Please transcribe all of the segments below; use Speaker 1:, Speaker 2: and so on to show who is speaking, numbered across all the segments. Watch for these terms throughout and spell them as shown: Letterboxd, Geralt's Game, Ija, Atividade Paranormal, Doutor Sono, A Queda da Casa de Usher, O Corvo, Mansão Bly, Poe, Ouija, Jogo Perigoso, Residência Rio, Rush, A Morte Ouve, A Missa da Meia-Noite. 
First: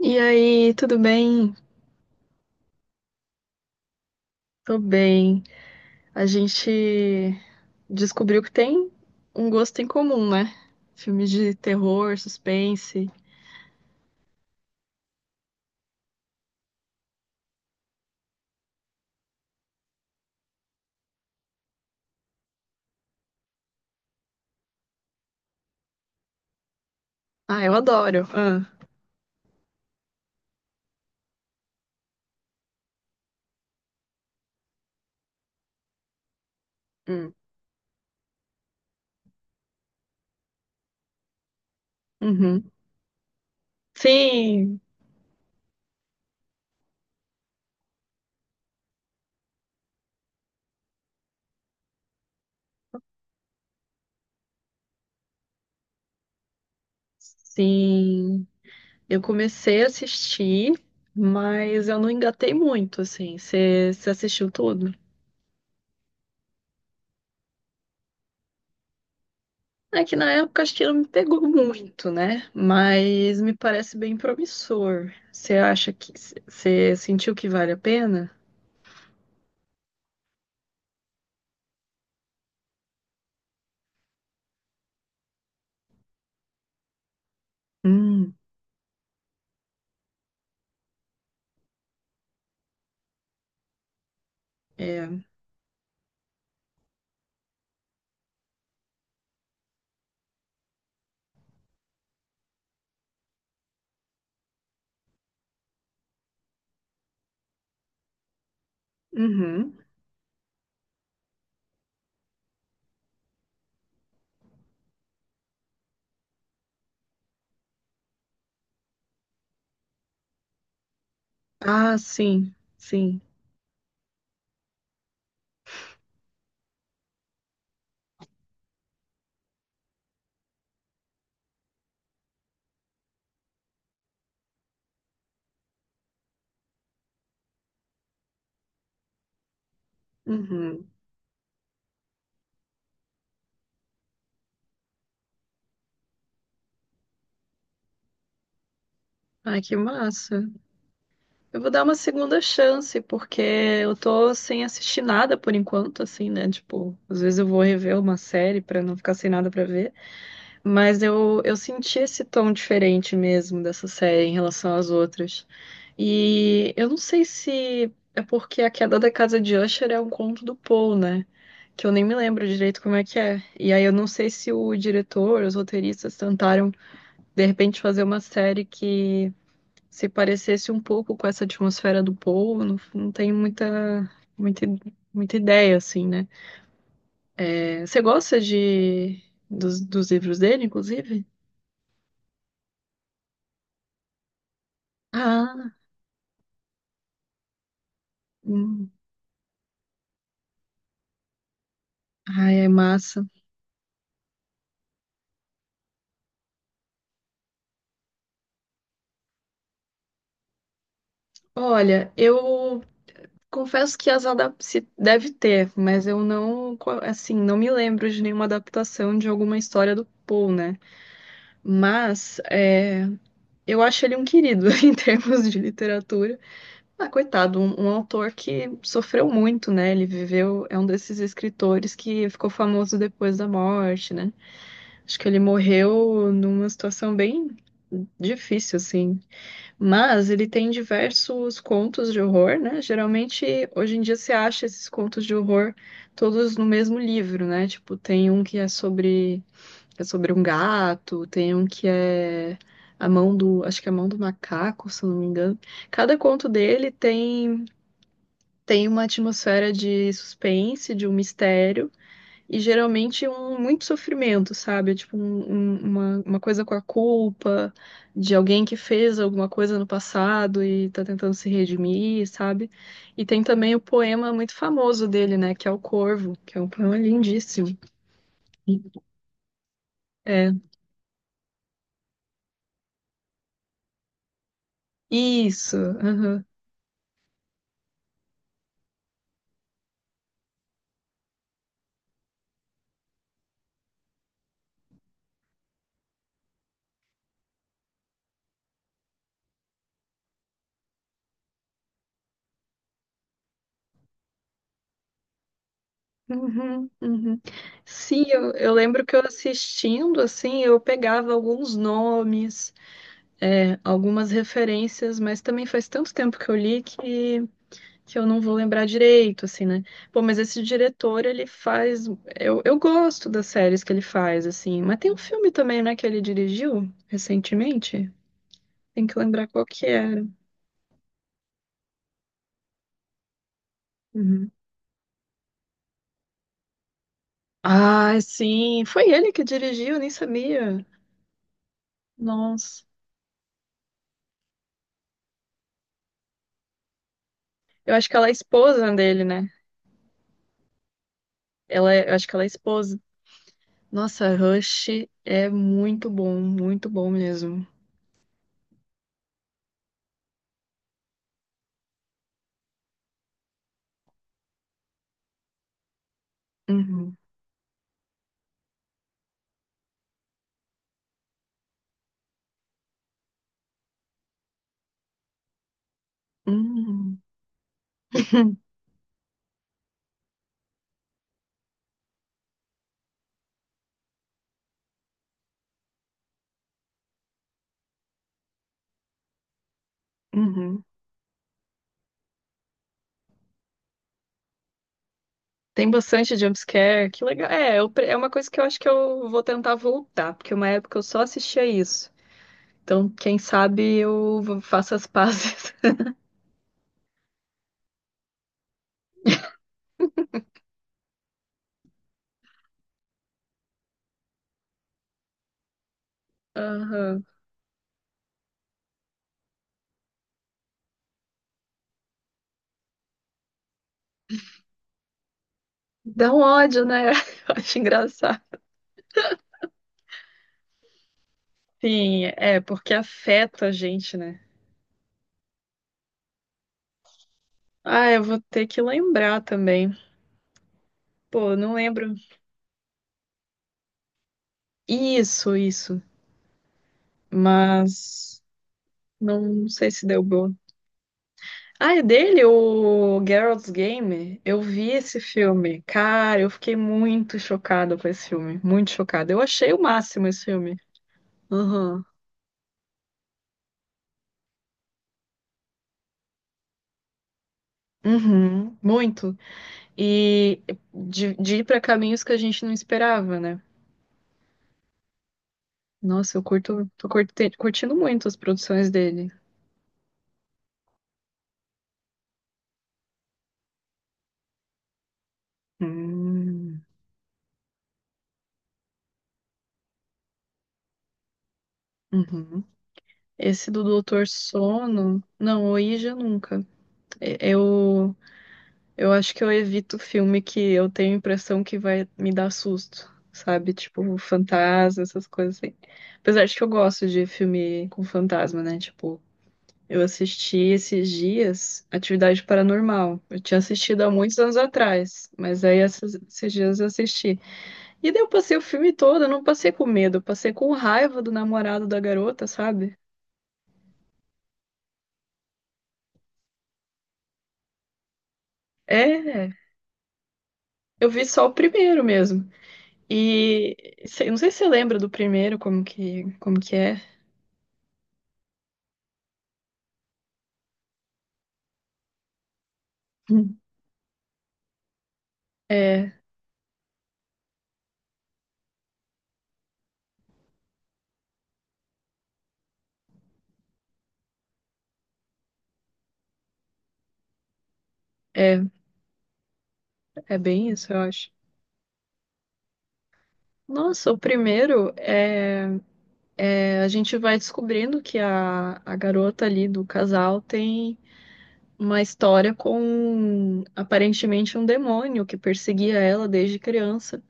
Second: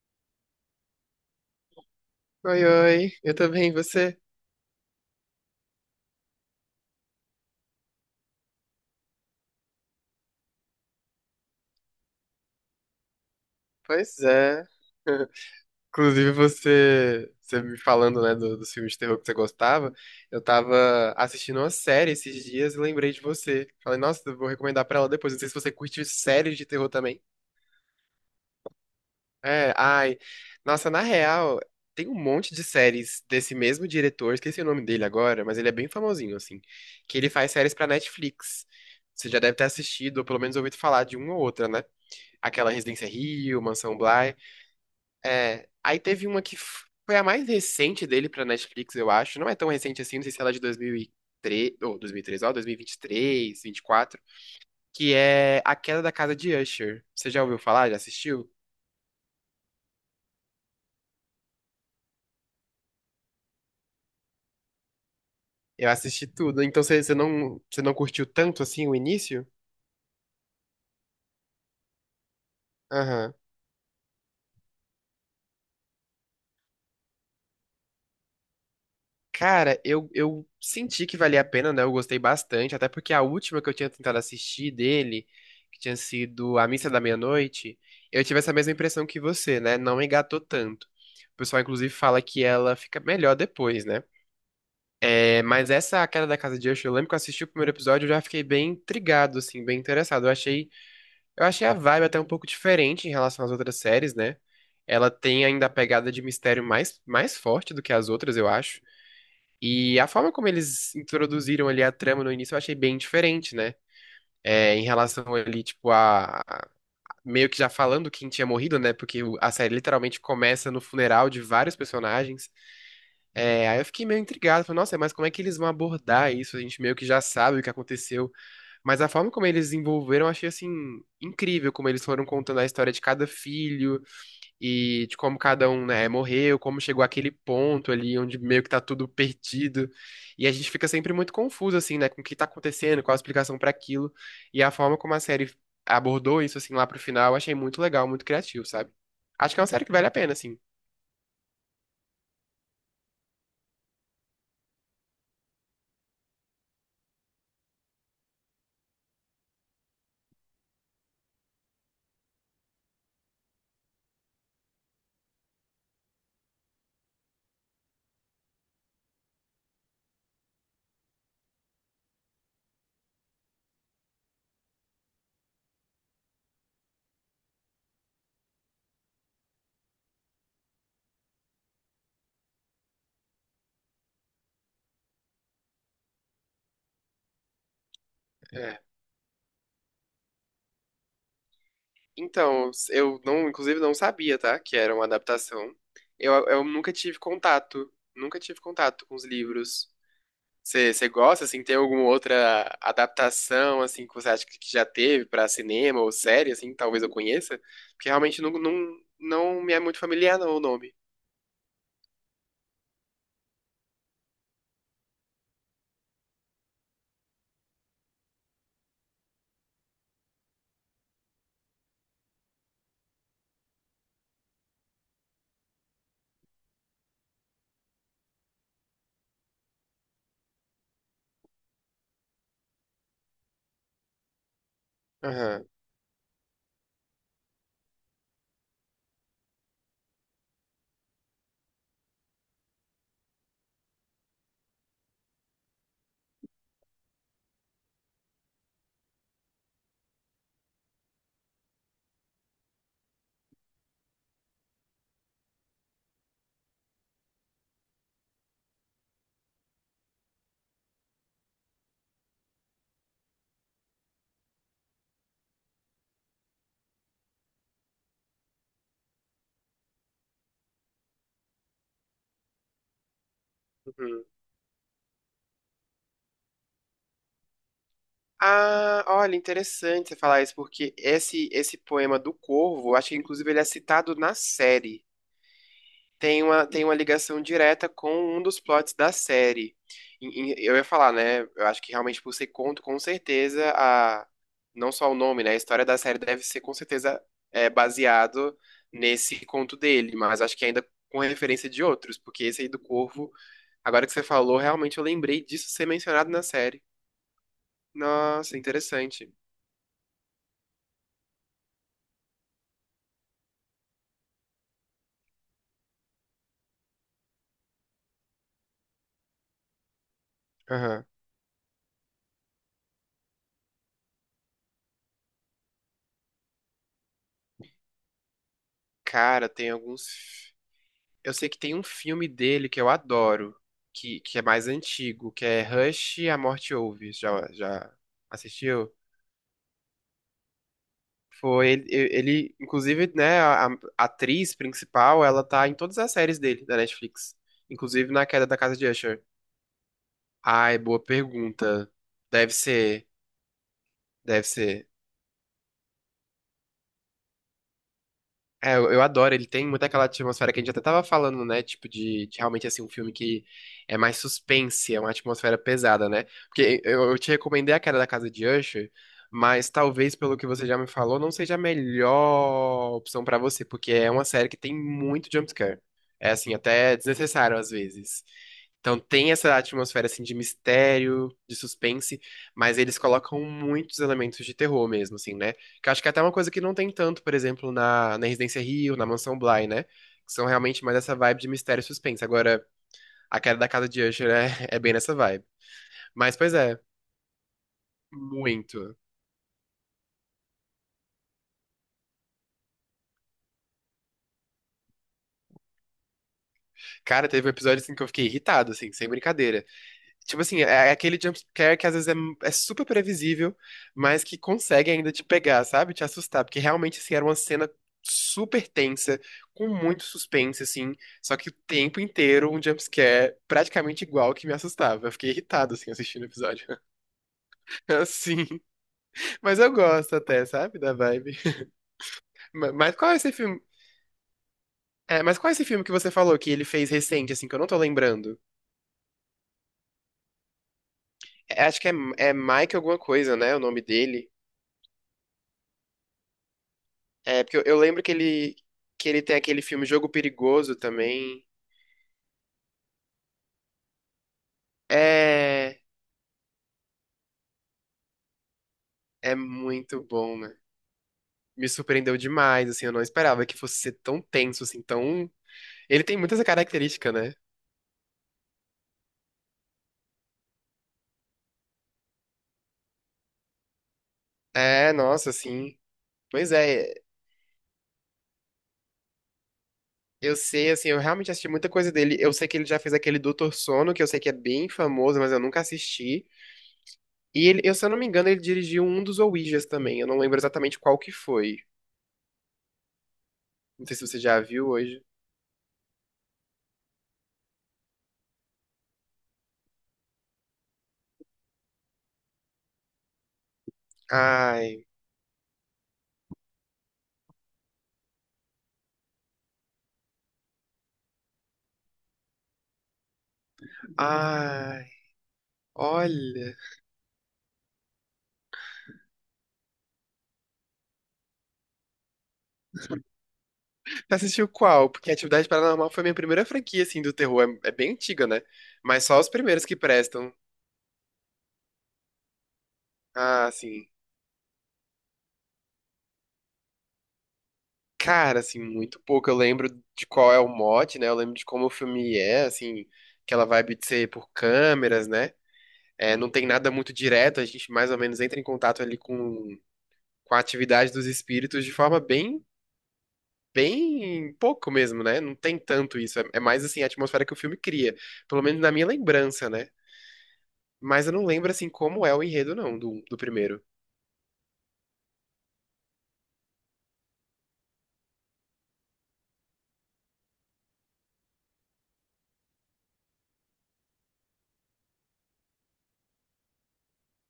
Speaker 1: E aí, tudo bem?
Speaker 2: Oi, oi, eu também, e você?
Speaker 1: Tô bem. A gente descobriu que tem um gosto em comum, né? Filmes de terror, suspense.
Speaker 2: Pois é. Inclusive, você me falando, né, dos filmes de terror que você gostava, eu tava assistindo uma série esses dias e lembrei de você. Falei, nossa, eu vou recomendar pra ela depois. Não sei se você curte séries de terror também.
Speaker 1: Ah, eu adoro. Ah,
Speaker 2: É, ai. Nossa, na real, tem um monte de séries desse mesmo diretor, esqueci o nome dele agora, mas ele é bem famosinho, assim, que ele
Speaker 1: hum.
Speaker 2: faz séries pra Netflix. Você já deve ter assistido, ou pelo menos ouvido falar de uma ou outra, né? Aquela
Speaker 1: Uhum.
Speaker 2: Residência Rio, Mansão Bly.
Speaker 1: Sim,
Speaker 2: É, aí teve uma que foi a mais recente dele pra Netflix, eu acho. Não é tão recente assim, não sei se ela é de 2003 ou 2003, ó, 2023, 24. Que é A Queda da Casa de Usher. Você já ouviu falar? Já
Speaker 1: sim.
Speaker 2: assistiu?
Speaker 1: Eu comecei a assistir, mas eu não engatei muito, assim. Você assistiu tudo?
Speaker 2: Eu assisti tudo. Então você não, você não curtiu tanto assim o início?
Speaker 1: É que na época acho que não me pegou muito, né?
Speaker 2: Aham.
Speaker 1: Mas me parece bem promissor. Você acha que você sentiu que vale a pena?
Speaker 2: Cara, eu senti que valia a pena, né? Eu gostei bastante, até porque a última que eu tinha tentado assistir dele, que tinha sido A Missa da Meia-Noite, eu
Speaker 1: Hum,
Speaker 2: tive essa mesma impressão que você, né? Não engatou tanto. O pessoal, inclusive, fala que ela fica melhor depois, né?
Speaker 1: é.
Speaker 2: É, mas essa A Queda da Casa de Usher, eu lembro que eu assisti o primeiro episódio, eu já fiquei bem intrigado, assim, bem interessado. Eu achei a vibe até um pouco diferente em relação às outras séries, né? Ela tem ainda a pegada de mistério mais, mais forte do que as outras, eu acho.
Speaker 1: Uhum.
Speaker 2: E a forma como eles introduziram ali a trama no início eu achei bem diferente, né? É, em relação ali, tipo, Meio que já falando quem tinha morrido, né? Porque a série literalmente começa no funeral de vários
Speaker 1: Ah,
Speaker 2: personagens.
Speaker 1: sim, sim.
Speaker 2: É, aí eu fiquei meio intrigado. Falei, nossa, mas como é que eles vão abordar isso? A gente meio que já sabe o que aconteceu. Mas a forma como eles envolveram, eu achei, assim, incrível. Como eles foram contando a história de cada filho e de como cada um, né, morreu, como chegou àquele ponto ali onde meio que tá tudo perdido. E a gente fica
Speaker 1: Uhum.
Speaker 2: sempre muito confuso, assim, né, com o que tá acontecendo, qual a explicação pra aquilo. E a forma como a série abordou isso, assim, lá pro final, eu achei muito legal, muito criativo, sabe? Acho que
Speaker 1: Ai,
Speaker 2: é uma
Speaker 1: que
Speaker 2: série que vale a pena,
Speaker 1: massa.
Speaker 2: assim.
Speaker 1: Eu vou dar uma segunda chance, porque eu tô sem assistir nada por enquanto, assim, né? Tipo, às vezes eu vou rever uma série pra não ficar sem nada pra ver. Mas eu senti esse tom diferente mesmo dessa série em relação às outras. E eu não sei se é porque A Queda da Casa de Usher é um conto do Poe, né? Que eu nem me lembro direito como é que é. E aí eu não sei se o diretor, os roteiristas tentaram, de repente, fazer uma série que se parecesse um pouco com essa atmosfera do Poe. Não, não tenho muita, muita, muita ideia, assim, né? É, você gosta
Speaker 2: É.
Speaker 1: de, dos livros dele, inclusive?
Speaker 2: Então, eu não, inclusive não sabia, tá, que era uma
Speaker 1: Ah,
Speaker 2: adaptação. Eu nunca tive contato,
Speaker 1: hum.
Speaker 2: com os livros. Você gosta, assim, tem alguma
Speaker 1: Ai, é
Speaker 2: outra
Speaker 1: massa.
Speaker 2: adaptação, assim, que você acha que já teve pra cinema ou série, assim, talvez eu conheça? Porque realmente não, não, não me é muito familiar, não, o nome.
Speaker 1: Olha, eu confesso que as adap se deve ter, mas eu não, co- assim, não me lembro de nenhuma adaptação de alguma história do Poe, né? Mas é, eu acho ele um querido em termos de literatura. Ah, coitado, um autor que sofreu muito, né? Ele viveu, é um desses escritores que ficou famoso depois da morte, né? Acho que ele
Speaker 2: Aham.
Speaker 1: morreu numa situação bem difícil, assim. Mas ele tem diversos contos de horror, né? Geralmente, hoje em dia, você acha esses contos de horror todos no mesmo livro, né? Tipo, tem um que é sobre um gato, tem um que é a mão do, acho que é a mão do macaco, se eu não me engano. Cada conto dele tem, tem uma atmosfera de suspense, de um mistério. E geralmente é um muito sofrimento, sabe? É tipo, um- um- uma coisa com a culpa de alguém que fez alguma coisa no passado e tá tentando se redimir, sabe? E tem também o
Speaker 2: Uhum.
Speaker 1: poema muito famoso dele, né? Que é O Corvo, que é um poema lindíssimo.
Speaker 2: Ah, olha, interessante você falar
Speaker 1: É,
Speaker 2: isso, porque esse poema do Corvo, eu acho que inclusive ele é citado na série.
Speaker 1: isso.
Speaker 2: tem
Speaker 1: Aham.
Speaker 2: uma, tem uma ligação direta com um dos plots da série. Eu ia falar, né? Eu acho que realmente por ser conto, com certeza, a, não só o nome, né? A história da série deve ser com certeza é, baseado nesse conto dele, mas acho que ainda com referência de outros, porque esse aí do Corvo, agora que você falou, realmente eu lembrei disso ser mencionado na série.
Speaker 1: Uhum, uhum. Sim,
Speaker 2: Nossa,
Speaker 1: eu lembro que eu
Speaker 2: interessante.
Speaker 1: assistindo, assim, eu pegava alguns nomes, é, algumas referências, mas também faz tanto tempo que eu li que eu não vou lembrar direito, assim, né? Pô, mas esse
Speaker 2: Aham.
Speaker 1: diretor, ele faz. Eu gosto das séries que ele faz, assim. Mas tem um filme também, né, que ele dirigiu recentemente. Tem que lembrar
Speaker 2: Cara,
Speaker 1: qual
Speaker 2: tem
Speaker 1: que era.
Speaker 2: alguns eu sei que tem um filme dele que eu adoro, que é
Speaker 1: Uhum.
Speaker 2: mais antigo, que é Rush, A Morte Ouve. Já, já
Speaker 1: Ah, sim.
Speaker 2: assistiu?
Speaker 1: Foi ele que dirigiu, nem sabia.
Speaker 2: Foi ele,
Speaker 1: Nossa.
Speaker 2: inclusive, né, a atriz principal, ela tá em todas as séries dele da Netflix,
Speaker 1: Eu acho
Speaker 2: inclusive
Speaker 1: que
Speaker 2: na
Speaker 1: ela é
Speaker 2: Queda da Casa de
Speaker 1: esposa dele,
Speaker 2: Usher.
Speaker 1: né?
Speaker 2: Ai, boa pergunta.
Speaker 1: Ela é- eu acho que ela é
Speaker 2: Deve
Speaker 1: esposa.
Speaker 2: ser,
Speaker 1: Nossa,
Speaker 2: deve
Speaker 1: Rush
Speaker 2: ser.
Speaker 1: é muito bom mesmo.
Speaker 2: É, eu adoro, ele tem muito aquela atmosfera que a gente até tava falando, né? Tipo, de realmente, assim, um filme que é mais suspense, é uma atmosfera pesada, né? Porque eu,
Speaker 1: Uhum.
Speaker 2: eu te recomendei a Queda da Casa de Usher, mas talvez, pelo que você já me falou, não seja a melhor opção pra você, porque é uma série que tem muito jumpscare. É, assim, até
Speaker 1: Uhum.
Speaker 2: desnecessário às vezes. Então tem essa atmosfera, assim, de mistério, de suspense, mas eles colocam muitos elementos de terror mesmo, assim, né? Que eu acho que é até uma coisa que não tem tanto, por exemplo, na Residência Rio, na Mansão Bly, né? Que são realmente
Speaker 1: Uhum.
Speaker 2: mais essa vibe de mistério e suspense. Agora, a queda da casa de Usher é, é bem nessa vibe.
Speaker 1: Tem
Speaker 2: Mas,
Speaker 1: bastante
Speaker 2: pois é,
Speaker 1: jumpscare, que legal. É, eu pre- é uma coisa que eu acho que
Speaker 2: muito.
Speaker 1: eu vou tentar voltar, porque uma época eu só assistia isso. Então, quem sabe eu vou- faço as pazes.
Speaker 2: Cara, teve um episódio assim que eu fiquei irritado, assim, sem brincadeira. Tipo assim, é aquele jumpscare que às vezes é, é super previsível, mas que consegue ainda te pegar, sabe? Te assustar. Porque realmente, assim,
Speaker 1: Aham.
Speaker 2: era uma cena super tensa, com muito suspense, assim. Só que o tempo inteiro um jumpscare praticamente igual que me assustava. Eu fiquei irritado, assim, assistindo o
Speaker 1: Dá um
Speaker 2: episódio.
Speaker 1: ódio, né? Eu acho engraçado.
Speaker 2: Assim. Mas eu gosto até, sabe? Da vibe.
Speaker 1: Sim, é, porque
Speaker 2: Mas qual é esse filme?
Speaker 1: afeta a gente, né?
Speaker 2: É, mas qual é esse filme que você falou que ele fez recente, assim, que eu não tô
Speaker 1: Ah, eu vou
Speaker 2: lembrando?
Speaker 1: ter que lembrar também. Pô, eu
Speaker 2: É,
Speaker 1: não
Speaker 2: acho que
Speaker 1: lembro.
Speaker 2: é Mike alguma coisa, né? O nome dele.
Speaker 1: Isso, isso.
Speaker 2: É, porque eu lembro que
Speaker 1: Mas
Speaker 2: que ele tem aquele
Speaker 1: não
Speaker 2: filme
Speaker 1: sei se
Speaker 2: Jogo
Speaker 1: deu bom.
Speaker 2: Perigoso também.
Speaker 1: Ah, é dele, o Geralt's Game? Eu vi esse
Speaker 2: É,
Speaker 1: filme. Cara, eu fiquei muito chocada com esse filme. Muito chocada.
Speaker 2: é
Speaker 1: Eu achei o
Speaker 2: muito
Speaker 1: máximo
Speaker 2: bom,
Speaker 1: esse
Speaker 2: né?
Speaker 1: filme.
Speaker 2: Me
Speaker 1: Aham.
Speaker 2: surpreendeu demais, assim, eu não esperava que fosse ser tão tenso, assim, tão. Ele tem muita essa característica, né?
Speaker 1: Uhum. Muito. E de ir pra caminhos que a gente não esperava, né?
Speaker 2: É, nossa, assim.
Speaker 1: Nossa, eu
Speaker 2: Pois
Speaker 1: curto,
Speaker 2: é,
Speaker 1: tô curte- curtindo muito as produções dele.
Speaker 2: eu sei, assim, eu realmente assisti muita coisa dele. Eu sei que ele já fez aquele Doutor Sono, que eu sei que é bem famoso, mas eu nunca assisti.
Speaker 1: Hum.
Speaker 2: E ele, eu, se eu não me engano, ele dirigiu um dos Ouijas também. Eu não lembro exatamente qual que foi.
Speaker 1: Uhum. Esse do
Speaker 2: Não sei se você
Speaker 1: Doutor
Speaker 2: já viu hoje.
Speaker 1: Sono. Não, o Ija nunca. É eu acho que eu evito filme que eu tenho a impressão que vai me dar susto, sabe? Tipo,
Speaker 2: Ai,
Speaker 1: fantasma, essas coisas assim. Apesar de que eu gosto de filme com fantasma, né? Tipo, eu assisti esses dias Atividade Paranormal. Eu tinha assistido há muitos anos
Speaker 2: ai.
Speaker 1: atrás, mas aí essas- esses
Speaker 2: Olha,
Speaker 1: dias eu assisti. E daí eu passei o filme todo, eu não passei com medo, eu passei com raiva do namorado da garota, sabe?
Speaker 2: você assistiu qual? Porque Atividade Paranormal foi minha primeira franquia, assim, do terror. É bem antiga, né? Mas só os
Speaker 1: É,
Speaker 2: primeiros que prestam.
Speaker 1: eu vi só o primeiro mesmo.
Speaker 2: Ah,
Speaker 1: E
Speaker 2: assim,
Speaker 1: sei- não sei se você lembra do primeiro, como que é.
Speaker 2: cara, assim, muito pouco. Eu lembro de qual é o mote, né? Eu lembro de como o filme é, assim, aquela vibe de ser por câmeras, né?
Speaker 1: É,
Speaker 2: É, não tem nada muito direto, a gente mais ou menos entra em contato ali com a atividade dos espíritos de forma bem, bem pouco mesmo, né? Não tem tanto isso. É mais, assim, a atmosfera que o filme cria. Pelo menos
Speaker 1: é,
Speaker 2: na minha lembrança, né?
Speaker 1: é bem isso, eu
Speaker 2: Mas eu não
Speaker 1: acho.
Speaker 2: lembro, assim, como é o enredo, não, do primeiro.
Speaker 1: Nossa, o primeiro é, é a gente vai descobrindo que a garota ali do casal tem uma história com aparentemente um demônio que perseguia ela desde criança.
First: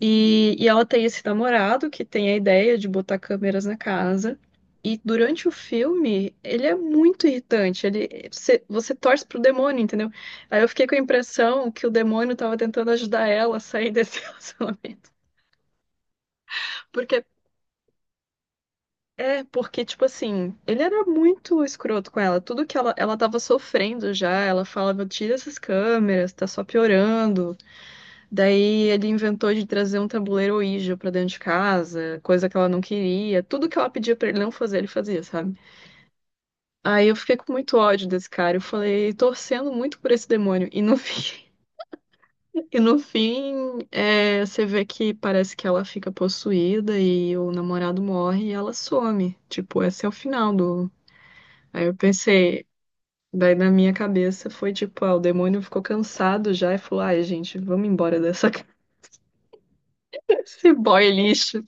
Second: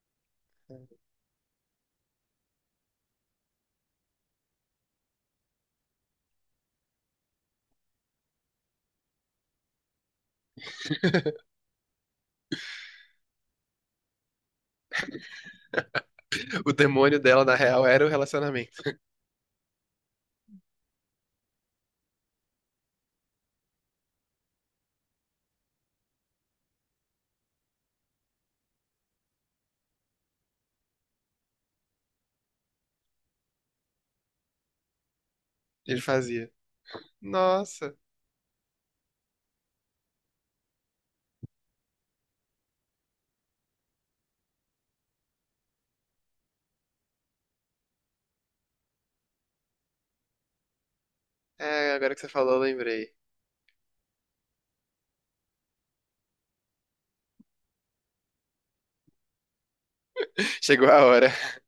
Speaker 1: E ela tem esse namorado que tem a ideia de botar câmeras na casa. E durante o filme, ele é muito irritante. Ele, você, você torce pro demônio, entendeu? Aí eu fiquei com a impressão que o demônio tava tentando ajudar ela a sair desse relacionamento.
Speaker 2: O demônio
Speaker 1: Porque,
Speaker 2: dela, na real, era o relacionamento.
Speaker 1: é, porque, tipo assim, ele era muito escroto com ela. Tudo que ela tava sofrendo já, ela falava, tira essas câmeras, tá só piorando. Daí ele inventou de trazer um tabuleiro Ouija pra dentro de casa, coisa que ela não queria. Tudo que ela pedia pra ele não fazer, ele fazia, sabe?
Speaker 2: Ele fazia.
Speaker 1: Aí eu fiquei com muito
Speaker 2: Nossa.
Speaker 1: ódio desse cara. Eu falei, torcendo muito por esse demônio. E no fim, e no fim, é, você vê que parece que ela fica possuída e o namorado morre e ela some. Tipo, esse é o final do. Aí
Speaker 2: É,
Speaker 1: eu
Speaker 2: agora que você falou, eu
Speaker 1: pensei.
Speaker 2: lembrei.
Speaker 1: Daí na minha cabeça foi tipo, ah, o demônio ficou cansado já e falou, ai, gente, vamos embora dessa casa, esse
Speaker 2: Chegou a
Speaker 1: boy
Speaker 2: hora.
Speaker 1: lixo.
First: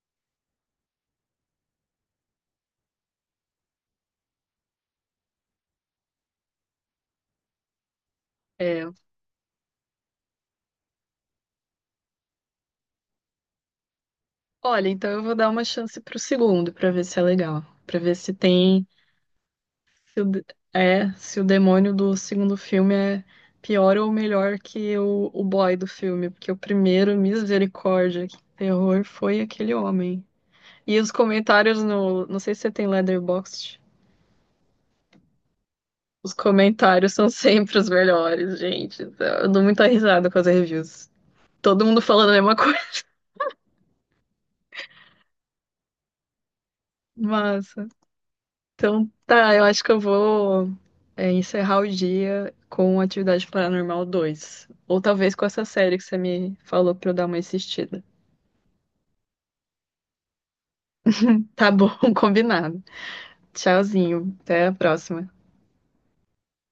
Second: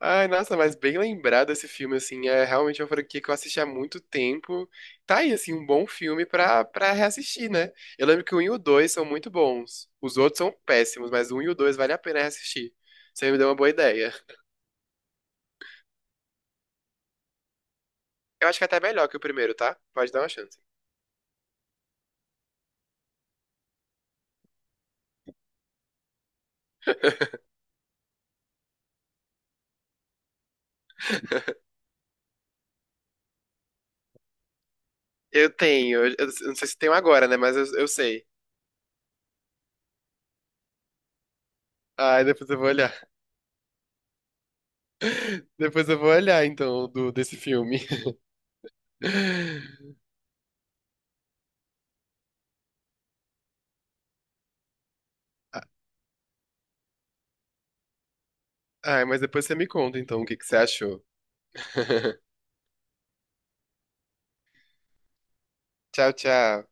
Speaker 2: Ai, nossa, mas bem lembrado esse filme, assim. É realmente uma franquia que eu assisti há muito tempo. Tá aí, assim, um bom filme pra reassistir, né? Eu lembro que o um e o
Speaker 1: É,
Speaker 2: 2 são muito bons. Os outros são péssimos, mas o um e o 2 vale a pena reassistir. Você me deu uma boa ideia.
Speaker 1: olha, então eu vou dar uma chance pro segundo pra ver se é legal. Pra ver se
Speaker 2: Eu acho que é até
Speaker 1: tem,
Speaker 2: melhor que o primeiro, tá? Pode
Speaker 1: se
Speaker 2: dar
Speaker 1: o,
Speaker 2: uma
Speaker 1: de-
Speaker 2: chance.
Speaker 1: é, se o demônio do segundo filme é pior ou melhor que o boy do filme, porque o primeiro, misericórdia, que terror foi aquele homem. E os comentários no, não sei se você tem Letterboxd,
Speaker 2: Eu tenho, eu
Speaker 1: os
Speaker 2: não sei se tenho
Speaker 1: comentários são
Speaker 2: agora, né? Mas
Speaker 1: sempre
Speaker 2: eu,
Speaker 1: os
Speaker 2: eu sei.
Speaker 1: melhores, gente. Eu dou muita risada com as reviews. Todo mundo
Speaker 2: Ai,
Speaker 1: falando a
Speaker 2: depois
Speaker 1: mesma
Speaker 2: eu vou
Speaker 1: coisa.
Speaker 2: olhar. Depois eu vou olhar, então, desse filme.
Speaker 1: Massa. Então, tá, eu acho que eu vou é, encerrar o dia com Atividade Paranormal 2, ou talvez com essa série que você me falou pra eu dar uma assistida.
Speaker 2: Ai, mas depois você me conta, então, o que que você achou.
Speaker 1: Tá bom, combinado. Tchauzinho, até a próxima.
Speaker 2: Tchau, tchau.